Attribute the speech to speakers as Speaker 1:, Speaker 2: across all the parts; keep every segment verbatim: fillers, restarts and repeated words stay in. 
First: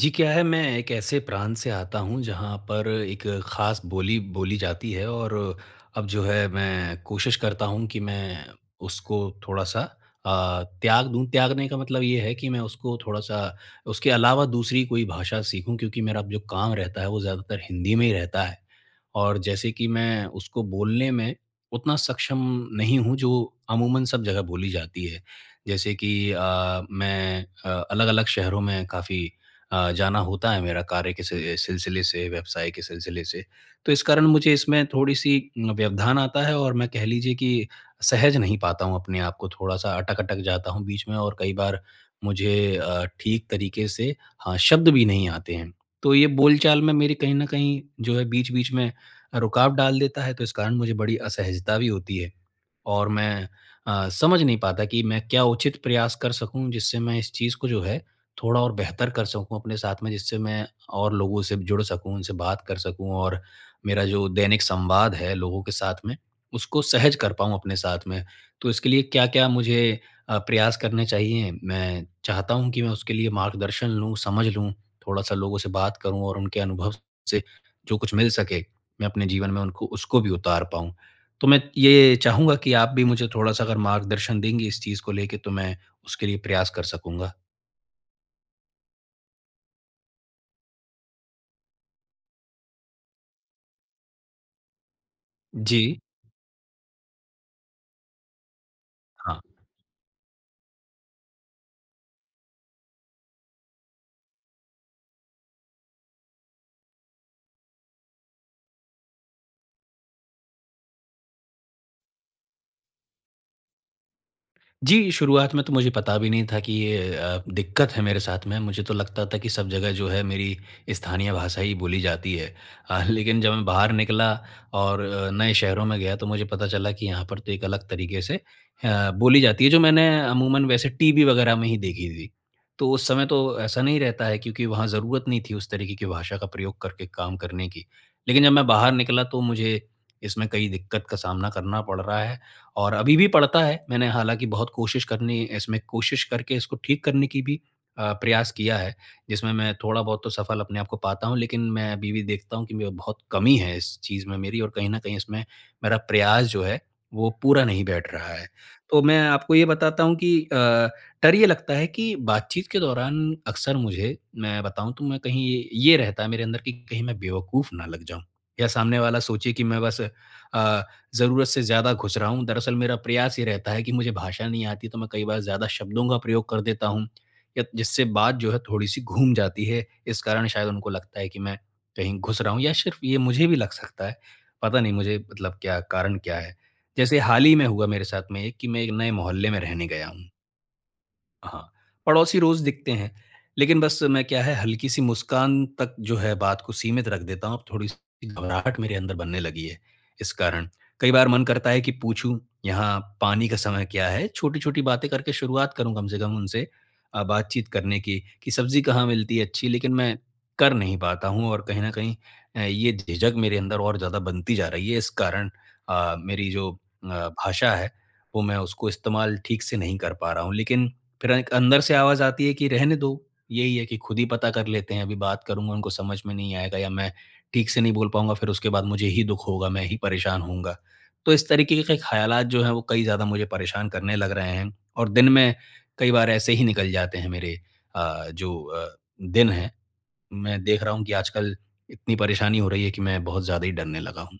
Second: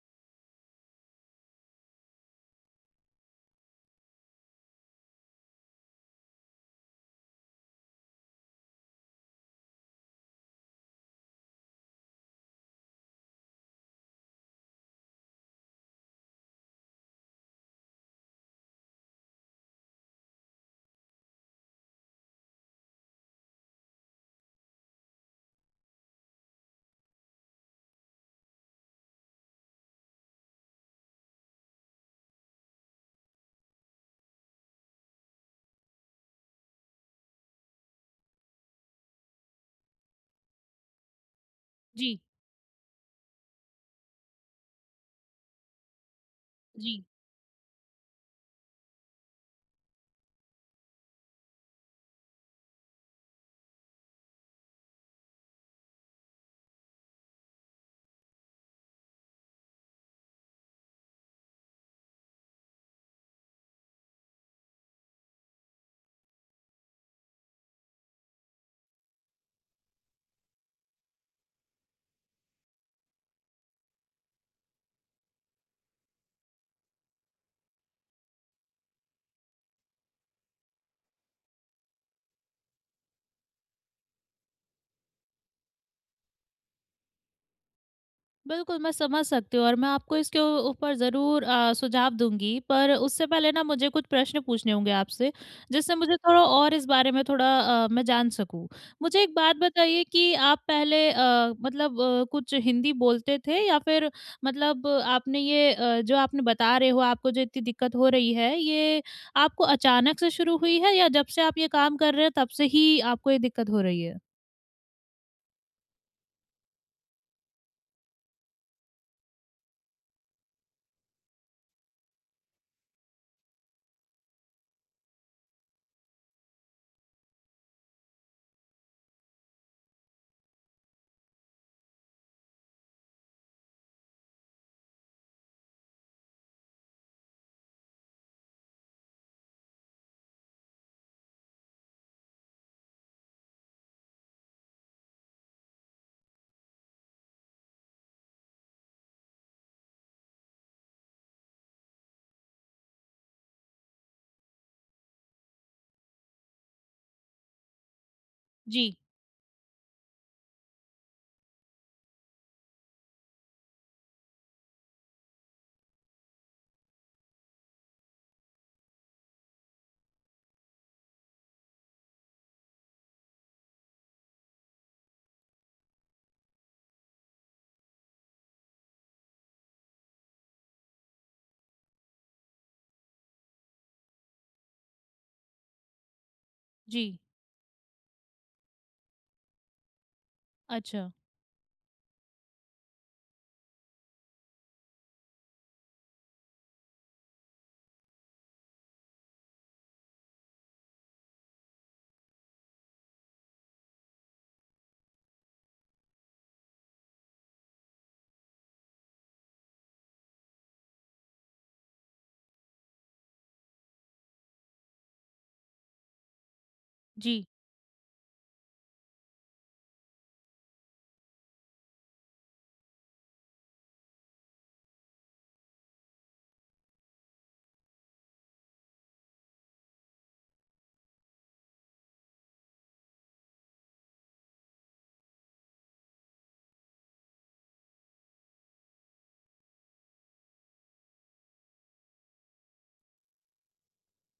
Speaker 1: जी, क्या है मैं एक ऐसे प्रांत से आता हूँ जहाँ पर एक ख़ास बोली बोली जाती है और अब जो है मैं कोशिश करता हूँ कि मैं उसको थोड़ा-सा अ, त्याग दूँ। त्यागने का मतलब ये है कि मैं उसको थोड़ा-सा उसके अलावा दूसरी कोई भाषा सीखूँ क्योंकि मेरा जो काम रहता है वो ज़्यादातर हिंदी में ही रहता है। और जैसे कि मैं उसको बोलने में उतना सक्षम नहीं हूँ जो अमूमन सब जगह बोली जाती है। जैसे कि अ, मैं अ, अलग-अलग शहरों में काफ़ी अ, जाना होता है मेरा कार्य के सि सिलसिले से, व्यवसाय के सिलसिले से। तो इस कारण मुझे इसमें थोड़ी-सी व्यवधान आता है और मैं कह लीजिए कि सहज नहीं पाता हूँ अपने आप को, थोड़ा-सा अटक-अटक जाता हूँ बीच में और कई बार
Speaker 2: जी।
Speaker 1: मुझे अ, ठीक तरीके से हाँ, शब्द भी नहीं आते हैं। तो ये बोलचाल में
Speaker 2: जी।
Speaker 1: मेरी कहीं न कहीं जो है बीच-बीच में रुकावट डाल देता है, तो इस कारण मुझे बड़ी असहजता भी होती है। और मैं अ, समझ नहीं पाता कि मैं क्या उचित प्रयास कर सकूँ जिससे मैं इस चीज़ को जो है थोड़ा और बेहतर कर सकूँ अपने साथ में जिससे मैं और लोगों से जुड़ सकूँ, उनसे बात कर सकूँ और मेरा जो दैनिक संवाद है लोगों के साथ में, उसको सहज कर पाऊँ अपने साथ में। तो इसके लिए क्या-क्या मुझे अ, प्रयास करने चाहिए? मैं चाहता हूँ कि मैं उसके लिए मार्गदर्शन लूँ, समझ लूँ, थोड़ा-सा लोगों से बात करूँ और उनके अनुभव से जो कुछ मिल सके, मैं अपने जीवन में उनको उसको भी उतार पाऊँ। तो मैं ये चाहूँगा कि आप भी मुझे थोड़ा-सा अगर मार्गदर्शन देंगे इस चीज़ को लेके तो मैं उसके लिए प्रयास कर सकूँगा।
Speaker 2: बिल्कुल, मैं समझ सकती हूँ और मैं आपको इसके ऊ ऊपर ज़रूर अ, सुझाव दूँगी, पर उससे पहले ना मुझे कुछ प्रश्न पूछने होंगे आपसे, जिससे
Speaker 1: जी।
Speaker 2: मुझे थोड़ा और इस बारे में थोड़ा अ, मैं जान सकूँ। मुझे एक
Speaker 1: हाँ।
Speaker 2: बात बताइए कि आप पहले अ, मतलब अ, कुछ हिंदी बोलते थे या फिर मतलब अ, आपने ये अ, जो आपने बता रहे हो आपको जो इतनी दिक्कत हो रही है, ये आपको अचानक से शुरू हुई है या जब से आप ये काम कर रहे हैं तब से ही आपको ये दिक्कत हो रही है?
Speaker 1: जी, शुरुआत में तो मुझे पता भी नहीं था कि ये अ, दिक्कत है मेरे साथ में। मुझे तो लगता था कि सब जगह जो है मेरी स्थानीय भाषा ही बोली जाती है। अ, लेकिन जब मैं बाहर निकला और अ, नए शहरों में गया तो मुझे पता चला कि यहाँ पर तो एक अलग तरीके से अ, बोली जाती है जो मैंने अमूमन वैसे टीवी वगैरह में ही देखी थी। तो उस समय तो ऐसा नहीं रहता है क्योंकि वहाँ ज़रूरत नहीं थी उस तरीके की भाषा का प्रयोग करके काम करने की। लेकिन जब मैं बाहर निकला तो मुझे इसमें कई दिक्कत का सामना करना पड़ रहा है और अभी भी पड़ता है, मैंने हालाँकि बहुत कोशिश करनी इसमें कोशिश करके इसको ठीक करने की भी अ, प्रयास किया है, जिसमें मैं थोड़ा बहुत तो सफल अपने आप को पाता हूँ, लेकिन मैं अभी भी देखता हूँ कि मैं बहुत कमी है इस चीज़ में मेरी और कहीं न कहीं इसमें मेरा प्रयास जो है, वो पूरा नहीं बैठ रहा है।
Speaker 2: जी।
Speaker 1: तो मैं आपको ये बताता हूँ कि अ, डर ये लगता है कि बातचीत के दौरान अक्सर मुझे, मैं बताऊँ तो मैं कहीं ये ये रहता है मेरे अंदर कि कहीं मैं बेवकूफ़ ना लग जाऊँ या सामने वाला सोचे कि मैं बस अ ज़रूरत से ज़्यादा घुस रहा हूँ। दरअसल मेरा प्रयास ये रहता है कि मुझे भाषा नहीं आती तो मैं कई बार ज़्यादा शब्दों का प्रयोग कर देता हूँ या जिससे बात जो है थोड़ी-सी घूम जाती है। इस कारण शायद उनको लगता है कि मैं कहीं घुस रहा हूँ या सिर्फ़ ये मुझे भी लग सकता है। पता नहीं मुझे मतलब क्या कारण क्या है?
Speaker 2: जी।
Speaker 1: जैसे हाल ही में हुआ मेरे साथ में एक कि मैं एक नए मोहल्ले में रहने गया हूँ।
Speaker 2: अच्छा।
Speaker 1: हाँ, पड़ोसी रोज़ दिखते हैं, लेकिन बस मैं क्या है हल्की-सी मुस्कान तक जो है बात को सीमित रख देता हूँ, अब थोड़ी-सी घबराहट मेरे अंदर बनने लगी है, इस कारण। कई बार मन करता है कि पूछूँ, यहाँ पानी का समय क्या है? छोटी-छोटी बातें करके शुरुआत करूँ कम से कम उनसे अ, बातचीत करने की, कि सब्ज़ी कहाँ मिलती है अच्छी? लेकिन मैं कर नहीं पाता हूँ और कहीं न कहीं अ, ये झिझक मेरे अंदर और ज़्यादा बनती जा रही है, इस कारण अ, मेरी जो अ,
Speaker 2: जी।
Speaker 1: भाषा है, वो मैं उसको इस्तेमाल ठीक से नहीं कर पा रहा हूँ। लेकिन फिर एक अंदर से आवाज़ आती है कि रहने दो, यही है कि खुद ही पता कर लेते हैं, अभी बात करूँगा उनको समझ में नहीं आएगा या मैं ठीक से नहीं बोल पाऊँगा, फिर उसके बाद मुझे ही दुःख होगा, मैं ही परेशान होऊँगा। तो इस तरीके के ख़्यालात जो हैं वो कई ज़्यादा मुझे परेशान करने लग रहे हैं और दिन में कई बार ऐसे ही निकल जाते हैं मेरे अ, जो अ, दिन हैं। मैं देख रहा हूँ कि आजकल इतनी परेशानी हो रही है कि मैं बहुत ज़्यादा ही डरने लगा हूँ।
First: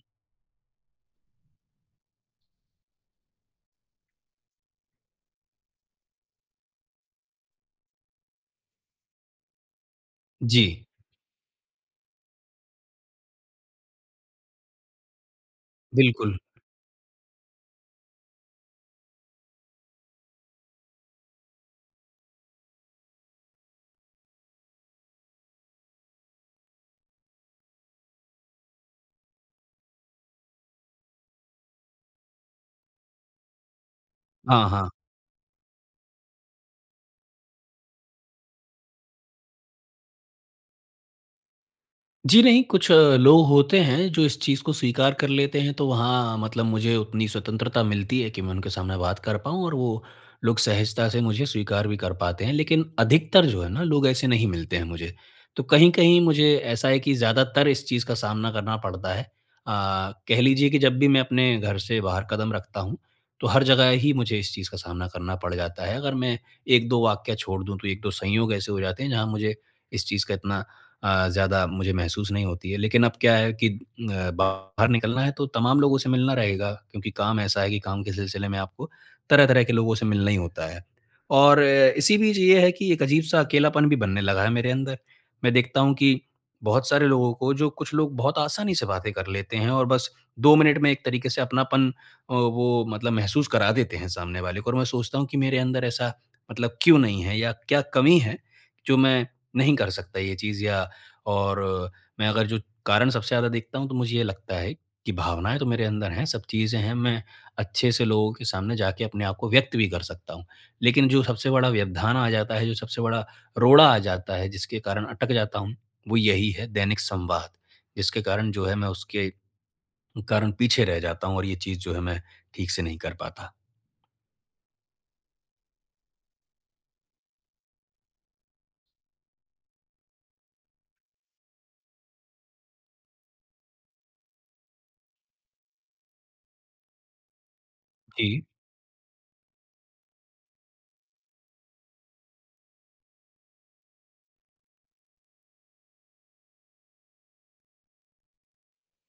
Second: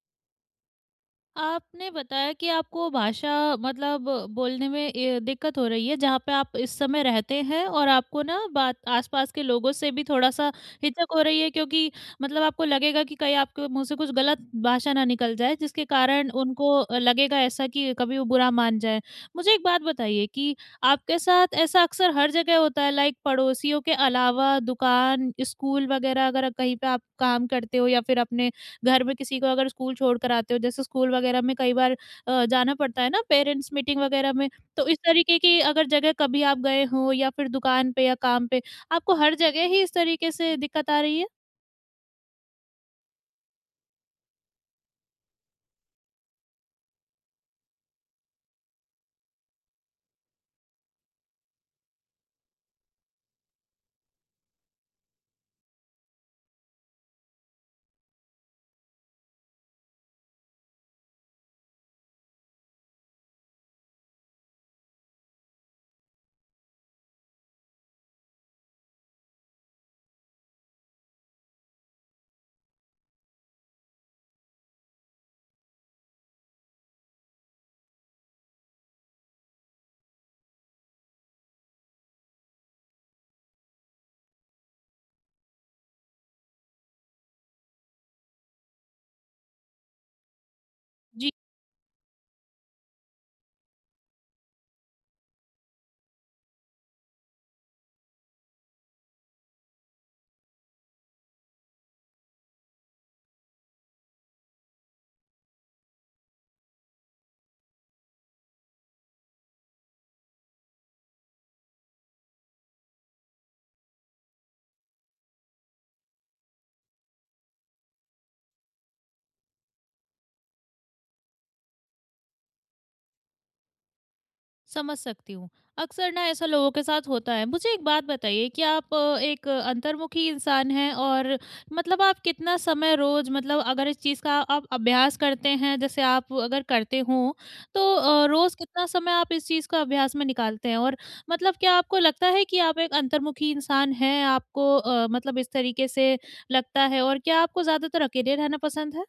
Speaker 2: आपने बताया कि आपको भाषा मतलब बोलने में ए, दिक्कत हो रही है जहाँ पे आप इस समय रहते हैं और आपको ना बात आसपास के लोगों से भी थोड़ा सा
Speaker 1: जी,
Speaker 2: हिचक हो रही है क्योंकि मतलब आपको लगेगा कि कहीं आपके मुंह से कुछ गलत भाषा ना निकल जाए जिसके कारण
Speaker 1: बिल्कुल।
Speaker 2: उनको लगेगा ऐसा कि कभी वो बुरा मान जाए। मुझे एक बात बताइए कि आपके साथ ऐसा अक्सर हर जगह होता है, लाइक पड़ोसियों के अलावा दुकान स्कूल वगैरह अगर कहीं पे आप काम करते हो या फिर अपने घर में किसी को अगर स्कूल छोड़ कर आते हो, जैसे स्कूल वगैरह में कई बार अ, जाना पड़ता है ना, पेरेंट्स मीटिंग वगैरह में।
Speaker 1: हाँ,
Speaker 2: तो
Speaker 1: हाँ।
Speaker 2: इस तरीके की अगर जगह कभी आप गए हो या फिर दुकान पे या काम पे, आपको हर जगह ही इस तरीके से दिक्कत आ रही है?
Speaker 1: जी नहीं, कुछ अ, लोग होते हैं जो इस चीज़ को स्वीकार कर लेते हैं, तो वहाँ मतलब मुझे उतनी स्वतंत्रता मिलती है कि मैं उनके सामने बात कर पाऊँ और वो लोग सहजता से मुझे स्वीकार भी कर पाते हैं। लेकिन अधिकतर जो है ना, लोग ऐसे नहीं मिलते हैं मुझे। तो कहीं-कहीं मुझे ऐसा है कि ज़्यादातर इस चीज़ का सामना करना पड़ता है। अ, कह लीजिए कि जब भी मैं अपने घर से बाहर कदम रखता हूँ, तो हर जगह ही मुझे इस चीज़ का सामना करना पड़ जाता है। अगर मैं एक दो वाक्य छोड़ दूँ, तो एक दो संयोग ऐसे हो जाते हैं, जहाँ मुझे इस चीज़ का इतना अ, ज़्यादा मुझे महसूस नहीं होती है। लेकिन अब क्या है कि अ, बाहर निकलना है तो तमाम लोगों से मिलना रहेगा क्योंकि काम ऐसा है कि काम के सिलसिले में आपको तरह-तरह के लोगों से मिलना ही होता है। और अ, इसी बीच ये है कि एक अजीब-सा अकेलापन भी बनने लगा है मेरे अंदर। मैं देखता हूँ कि बहुत सारे लोगों को जो कुछ लोग बहुत आसानी से बातें कर लेते हैं और बस दो मिनट में एक तरीके
Speaker 2: जी।
Speaker 1: से अपनापन अ, वो मतलब महसूस करा देते हैं सामने वाले को और मैं सोचता हूँ कि मेरे अंदर ऐसा मतलब क्यों नहीं है या क्या कमी है जो मैं नहीं कर सकता ये चीज़ या और मैं अगर जो कारण सबसे ज़्यादा देखता हूँ तो मुझे ये लगता है कि भावनाएँ तो मेरे अंदर हैं, सब चीज़ें हैं, मैं अच्छे से लोगों के सामने जाके अपने आप को व्यक्त भी कर सकता हूँ। लेकिन जो सबसे बड़ा व्यवधान आ जाता है, जो सबसे बड़ा रोड़ा आ जाता है, जिसके कारण अटक जाता हूँ, वो यही है दैनिक संवाद। जिसके कारण जो है मैं उसके कारण पीछे रह जाता हूँ और ये चीज़ जो है मैं ठीक से नहीं कर पाता।
Speaker 2: समझ सकती हूँ। अक्सर ना ऐसा लोगों के साथ होता है। मुझे एक बात बताइए कि आप अ, एक अ, अंतर्मुखी इंसान हैं और मतलब आप कितना समय रोज़ मतलब अगर इस चीज़ का आप अभ्यास करते हैं, जैसे आप अगर करते हो, तो अ,
Speaker 1: जी।
Speaker 2: रोज़ कितना समय आप इस चीज़ का अभ्यास में निकालते हैं? और मतलब क्या आपको लगता है कि आप एक अंतर्मुखी इंसान हैं? आपको अ, मतलब इस तरीके से लगता है और क्या आपको ज़्यादातर अकेले रहना पसंद है?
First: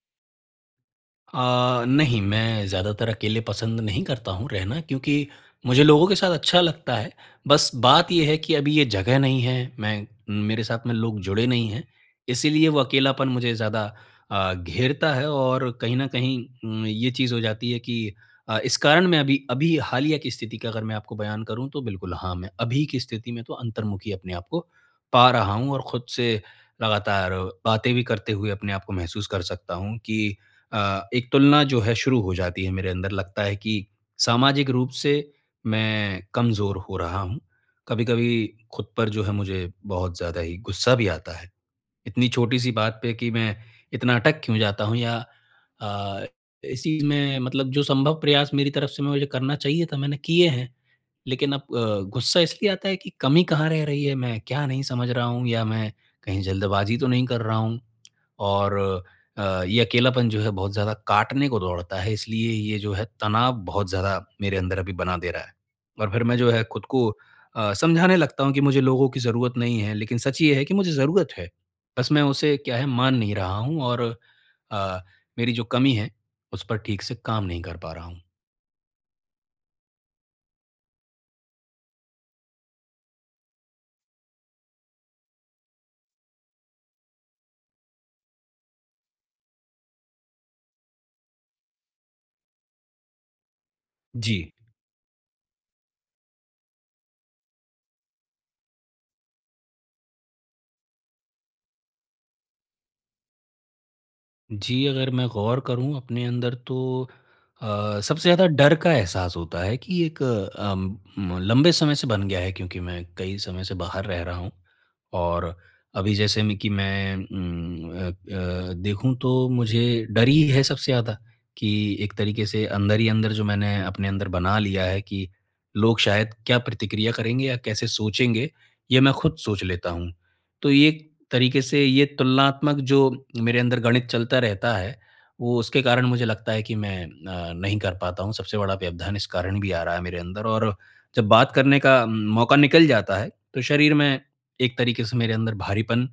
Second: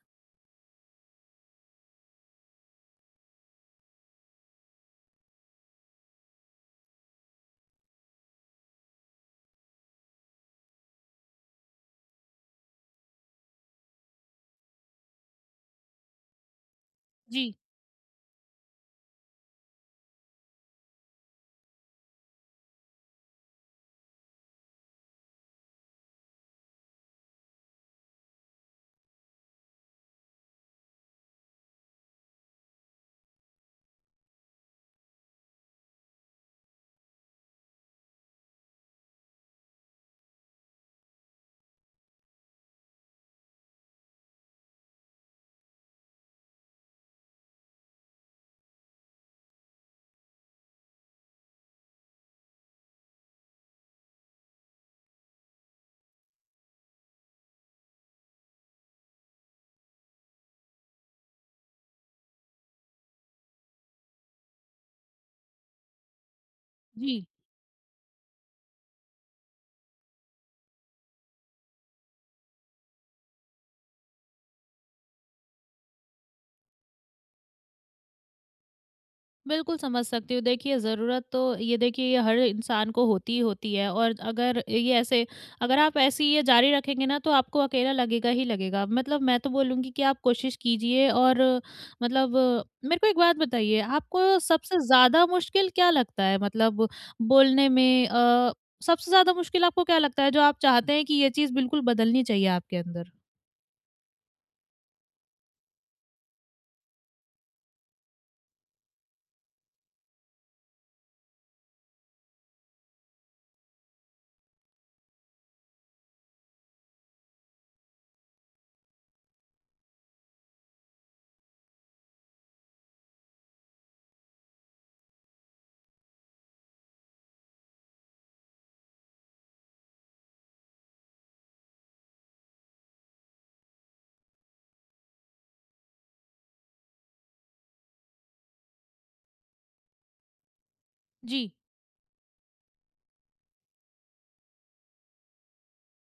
Speaker 1: अ, नहीं, मैं ज़्यादातर अकेले पसंद नहीं करता हूँ रहना क्योंकि मुझे लोगों के साथ अच्छा लगता है। बस बात ये है कि अभी ये जगह नहीं है, मैं मेरे साथ में लोग जुड़े नहीं हैं, इसीलिए वो अकेलापन मुझे ज़्यादा अ, घेरता है और कहीं न कहीं उम, ये चीज़ हो
Speaker 2: जी।
Speaker 1: जाती है कि अ, इस कारण मैं अभी अभी हालिया की स्थिति का अगर मैं आपको बयान करूँ तो बिल्कुल हाँ, मैं अभी की स्थिति में तो अंतर्मुखी अपने आप को पा रहा हूँ और खुद से लगातार बातें भी करते हुए अपने आप को महसूस कर सकता हूँ कि अ, एक तुलना जो है शुरू हो जाती है मेरे अंदर लगता है कि सामाजिक रूप से मैं कमज़ोर हो रहा हूँ। कभी-कभी खुद पर जो है मुझे बहुत ज़्यादा ही गुस्सा भी आता है। इतनी छोटी-सी बात पे कि मैं इतना अटक क्यों जाता हूँ या अ, इस चीज़ में मतलब जो संभव प्रयास मेरी तरफ से मैं मुझे करना चाहिए था, मैंने किए हैं। लेकिन अब अ, गुस्सा इसलिए आता है कि कमी कहाँ रह रही है, मैं क्या नहीं समझ रहा हूँ या मैं कहीं जल्दबाज़ी तो नहीं कर रहा हूँ। और अ, ये अकेलापन जो है बहुत ज़्यादा काटने को दौड़ता है, इसलिए ये जो है तनाव बहुत ज़्यादा मेरे अंदर अभी बना दे रहा है। और फिर मैं जो है खुद को
Speaker 2: जी।
Speaker 1: अ, समझाने लगता हूँ कि मुझे लोगों की ज़रूरत नहीं है, लेकिन सच ये है कि मुझे ज़रूरत है। बस मैं उसे क्या है मान नहीं रहा हूँ और अ, मेरी जो कमी है उस पर ठीक से काम नहीं कर पा रहा हूँ।
Speaker 2: बिल्कुल समझ सकती हूँ। देखिए ज़रूरत तो, ये देखिए ये हर इंसान को होती ही होती है और अगर ये ऐसे अगर आप ऐसी ये जारी रखेंगे ना तो आपको अकेला लगेगा ही लगेगा। मतलब मैं तो बोलूँगी कि आप कोशिश कीजिए और मतलब मेरे को एक बात बताइए,
Speaker 1: जी।
Speaker 2: आपको सबसे ज़्यादा मुश्किल क्या लगता है? मतलब बोलने में अ, सबसे ज़्यादा मुश्किल आपको क्या लगता है जो आप चाहते हैं कि ये चीज़ बिल्कुल बदलनी चाहिए आपके अंदर?
Speaker 1: जी, अगर मैं गौर करूँ अपने अंदर तो अ, सबसे ज़्यादा डर का एहसास होता है कि एक अम, म लंबे समय से बन गया है क्योंकि मैं कई समय से बाहर रह रहा हूँ। और अभी जैसे में कि मैं उम, अ अ, देखूँ तो मुझे डर ही है सबसे ज़्यादा कि एक तरीके से अंदर ही अंदर जो मैंने अपने अंदर बना लिया है कि लोग शायद क्या प्रतिक्रिया करेंगे या कैसे सोचेंगे, ये मैं खुद सोच लेता हूँ। तो ये एक तरीके से ये तुलनात्मक जो मेरे अंदर गणित चलता रहता है, वो उसके कारण मुझे लगता है कि मैं अ, नहीं कर पाता हूँ। सबसे बड़ा व्यवधान इस कारण भी आ रहा है मेरे अंदर और जब बात
Speaker 2: जी।
Speaker 1: करने का अम, मौका निकल जाता है, तो शरीर में एक तरीके से मेरे अंदर भारीपन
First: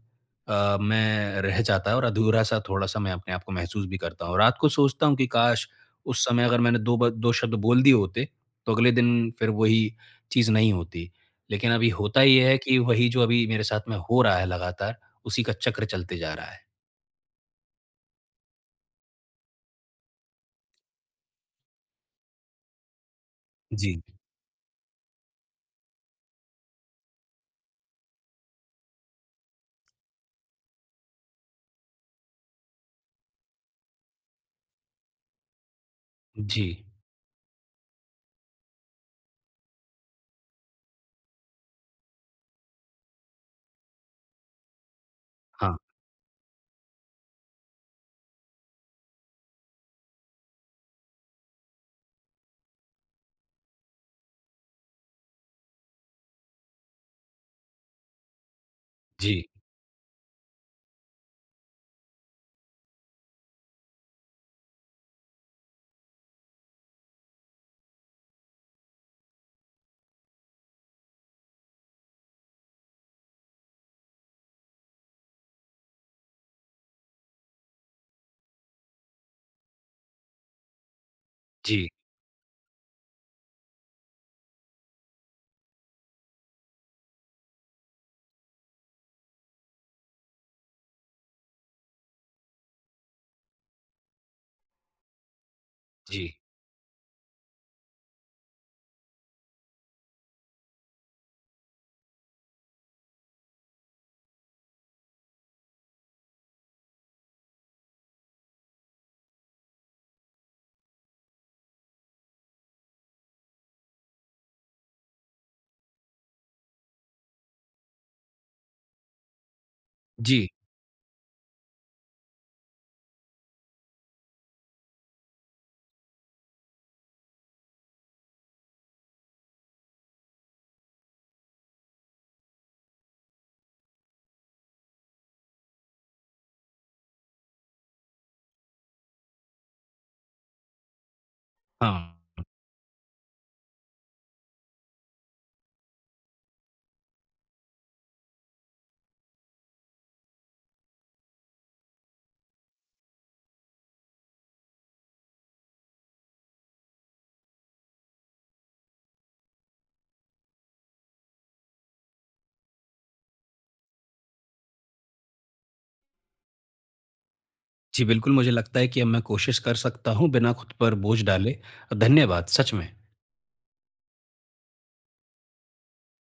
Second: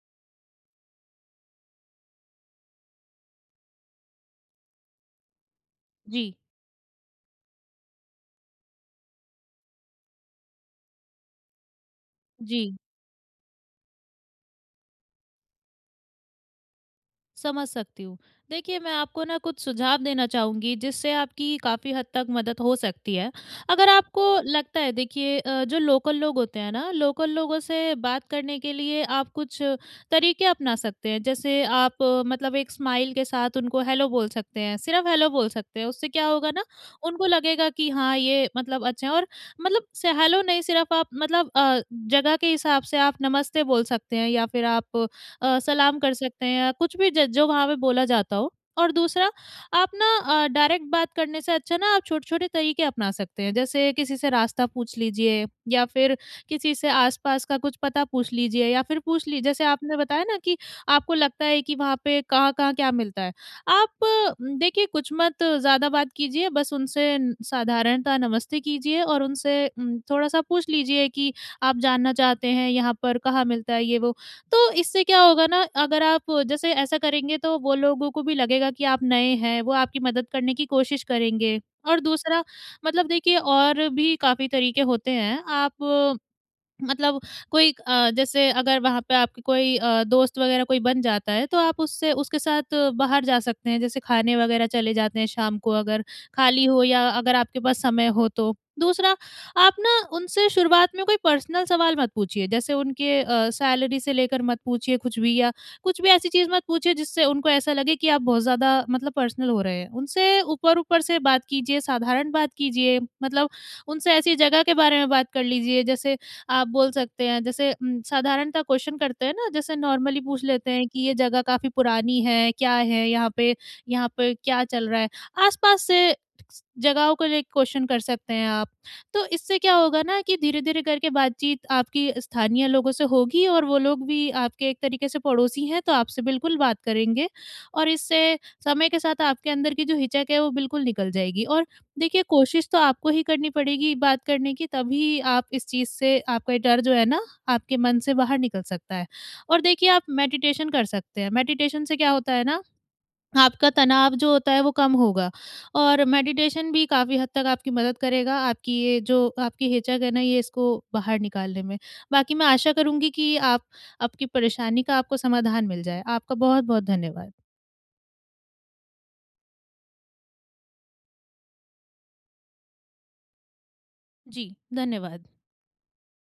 Speaker 1: अ, में रह जाता है और अधूरा-सा थोड़ा-सा मैं अपने आप को महसूस भी करता हूँ। रात को सोचता हूँ कि काश! उस
Speaker 2: जी।
Speaker 1: समय अगर मैंने दो ब दो शब्द बोल दिए होते, तो अगले दिन फिर वही चीज़ नहीं होती। लेकिन अभी होता ये है
Speaker 2: जी।
Speaker 1: कि वही जो अभी मेरे साथ में हो रहा है लगातार, उसी का चक्र चलते जा रहा है।
Speaker 2: समझ सकती हूँ। देखिए, मैं आपको ना कुछ सुझाव देना चाहूँगी जिससे आपकी काफ़ी हद तक मदद हो सकती है। अगर
Speaker 1: जी।
Speaker 2: आपको लगता है, देखिए अ, जो लोकल लोग होते हैं ना, लोकल लोगों से बात करने के लिए आप कुछ तरीके अपना सकते हैं। जैसे आप अ, मतलब एक स्माइल के साथ उनको हेलो बोल सकते हैं, सिर्फ़ हेलो बोल सकते हैं। उससे क्या होगा
Speaker 1: जी।
Speaker 2: ना, उनको लगेगा कि हाँ, ये मतलब अच्छा है। और मतलब से हेलो नहीं, सिर्फ़ आप मतलब अ, जगह के हिसाब से आप नमस्ते बोल सकते हैं या फिर आप अ,
Speaker 1: हाँ।
Speaker 2: सलाम कर सकते हैं या कुछ भी ज जो वहाँ पे बोला जाता हो। और दूसरा, आप ना अ, डायरेक्ट बात करने से अच्छा ना आप छोटे-छोटे तरीके अपना सकते हैं। जैसे किसी से रास्ता पूछ लीजिए या फिर किसी से आस-पास का कुछ पता पूछ लीजिए या फिर पूछ
Speaker 1: जी।
Speaker 2: ली, जैसे आपने बताया ना कि आपको लगता है कि वहाँ पे कहाँ-कहाँ क्या मिलता है। आप उम, देखिए कुछ मत ज़्यादा बात कीजिए, बस उनसे न साधारणतः नमस्ते कीजिए और उनसे उम, थोड़ा-सा पूछ लीजिए कि आप जानना चाहते हैं यहाँ पर कहाँ मिलता है ये वो। तो इससे क्या होगा ना, अगर आप जैसे ऐसा करेंगे तो वो लोगों को भी लगेगा कि आप नए हैं, वो आपकी मदद करने की कोशिश करेंगे।
Speaker 1: जी।
Speaker 2: और दूसरा मतलब देखिए और भी काफ़ी तरीके होते हैं, आप मतलब कोई अ, जैसे अगर वहाँ पे आपके कोई अ, दोस्त वगैरह कोई बन जाता है, तो आप उससे उसके साथ बाहर जा सकते हैं, जैसे खाने वगैरह चले जाते हैं शाम को अगर
Speaker 1: जी।
Speaker 2: खाली हो या अगर आपके पास समय हो तो। दूसरा, आप ना उनसे शुरुआत में कोई पर्सनल सवाल मत पूछिए, जैसे उनके अ, सैलरी से लेकर मत पूछिए कुछ भी या कुछ भी ऐसी चीज़ मत पूछिए जिससे उनको ऐसा लगे कि आप बहुत ज़्यादा मतलब पर्सनल हो रहे हैं। उनसे ऊपर-ऊपर से बात कीजिए, साधारण बात कीजिए, मतलब उनसे ऐसी जगह के बारे में बात कर लीजिए। जैसे आप बोल सकते हैं, जैसे उम, साधारणतः क्वेश्चन करते हैं ना, जैसे नॉर्मली पूछ
Speaker 1: जी।
Speaker 2: लेते हैं कि ये जगह काफ़ी पुरानी है, क्या है यहाँ पे, यहाँ पे क्या चल रहा है? आस-पास से जगहों को लेके क्वेश्चन कर सकते हैं आप। तो इससे क्या होगा ना कि धीरे-धीरे करके बातचीत आपकी स्थानीय लोगों से होगी और वो लोग भी आपके एक तरीके से पड़ोसी हैं, तो आपसे बिल्कुल बात करेंगे और इससे समय के साथ आपके अंदर की जो हिचक है वो बिल्कुल निकल जाएगी। और देखिए,
Speaker 1: हाँ।
Speaker 2: कोशिश तो आपको ही करनी पड़ेगी बात करने की, तभी आप इस चीज़ से, आपका ये डर जो है ना, आपके मन से बाहर निकल सकता है। और देखिए, आप मेडिटेशन कर सकते हैं। मेडिटेशन से क्या होता है ना, आपका तनाव जो होता है, वो कम होगा और मेडिटेशन भी काफ़ी हद तक आपकी मदद करेगा, आपकी ये जो आपकी हिचक है ना, ये, इसको बाहर निकालने में। बाकी मैं आशा करूँगी कि आप, आपकी परेशानी का आपको समाधान मिल जाए। आपका बहुत-बहुत धन्यवाद।
Speaker 1: जी, बिल्कुल मुझे लगता है कि अब मैं कोशिश कर सकता हूँ बिना खुद पर बोझ डाले। धन्यवाद, सच में।
Speaker 2: जी, धन्यवाद।